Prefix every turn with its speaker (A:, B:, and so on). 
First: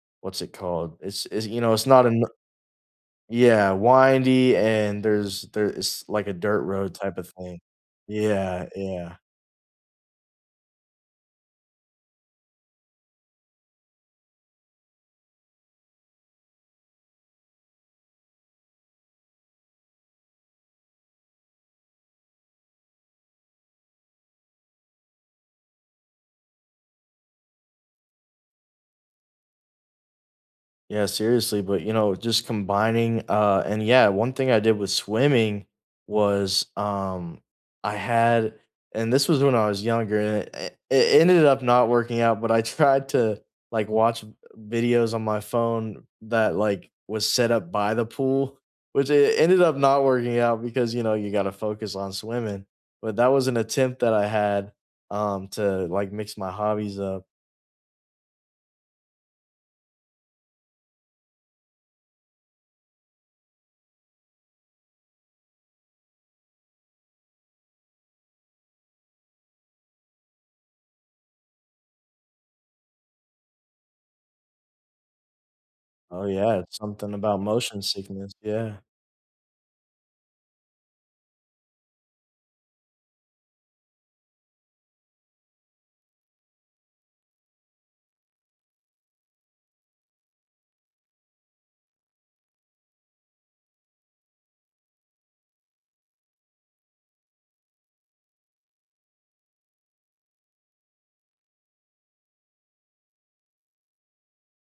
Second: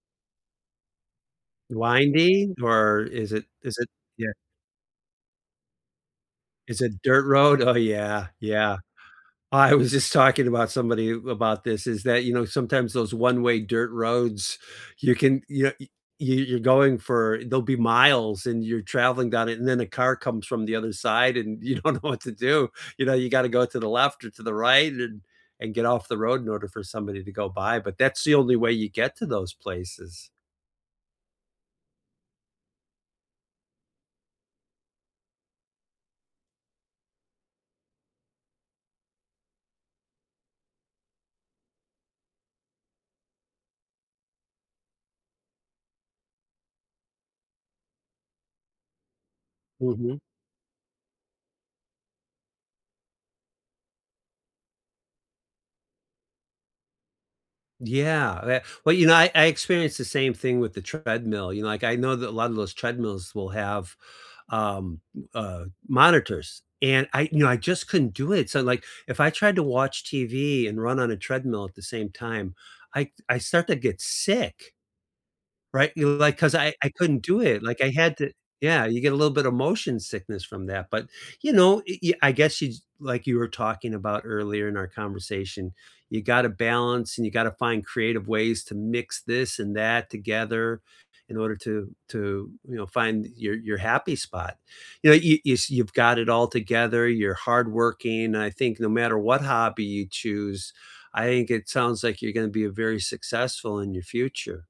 A: What's it called? It's it's, you know, it's not eno
B: Winding, or is it
A: Yeah,
B: is it Yeah.
A: windy, and there's there is like a dirt
B: Is
A: road
B: it
A: type
B: dirt
A: of thing.
B: road? Oh, yeah,
A: Yeah,
B: yeah.
A: yeah.
B: I was just talking about somebody about this is that, you know, sometimes those one-way dirt roads, you can, you know y you're going for there'll be miles, and you're traveling down it, and then a car comes from the other side, and you don't know what to do. You know, you've got to go to the left or to the right and then and get off the road in order for somebody to go by, but that's the only way you get to those places.
A: Yeah, seriously, but, you know, just combining, uh And yeah, one thing I did with swimming was, um I had and this was when I was younger, a i it ended up not working out, but I tried to, like, watch, uh, videos on my phone that, like, was set up by the pool, which it it ended up not
B: Mhm.
A: working out because, you know, you gotta focus on swimming, but that was an attempt that I had, um, to, like, mix my hobbies up.
B: Yeah, that Well, you know, I I experienced the same thing with the treadmill, you know, like, I know that a lot of those treadmills will have, um, m uh, monitors, and I you know, I just couldn't do it, so, like, if I tried to watch TV and run on a treadmill at the same time, I I start to get sick. Right? You
A: Oh,
B: Like, 'cause
A: yeah,
B: I
A: it's
B: I
A: something
B: couldn't do
A: about
B: it,
A: motion
B: like, I had to
A: sickness. Yeah.
B: Yeah, you get a little bit of motion sickness from that, but, you know, i i I guess yuou jus Like you were talking about earlier in our conversation, you gotta balance, and you gotta find creative ways to mix this and that together in order to to, you know, find your your happy spot. You know, you you s you've got it all together, you're hardworking, I think no matter what hobby you choose, I think it sounds like you're gonna be very successful in your future.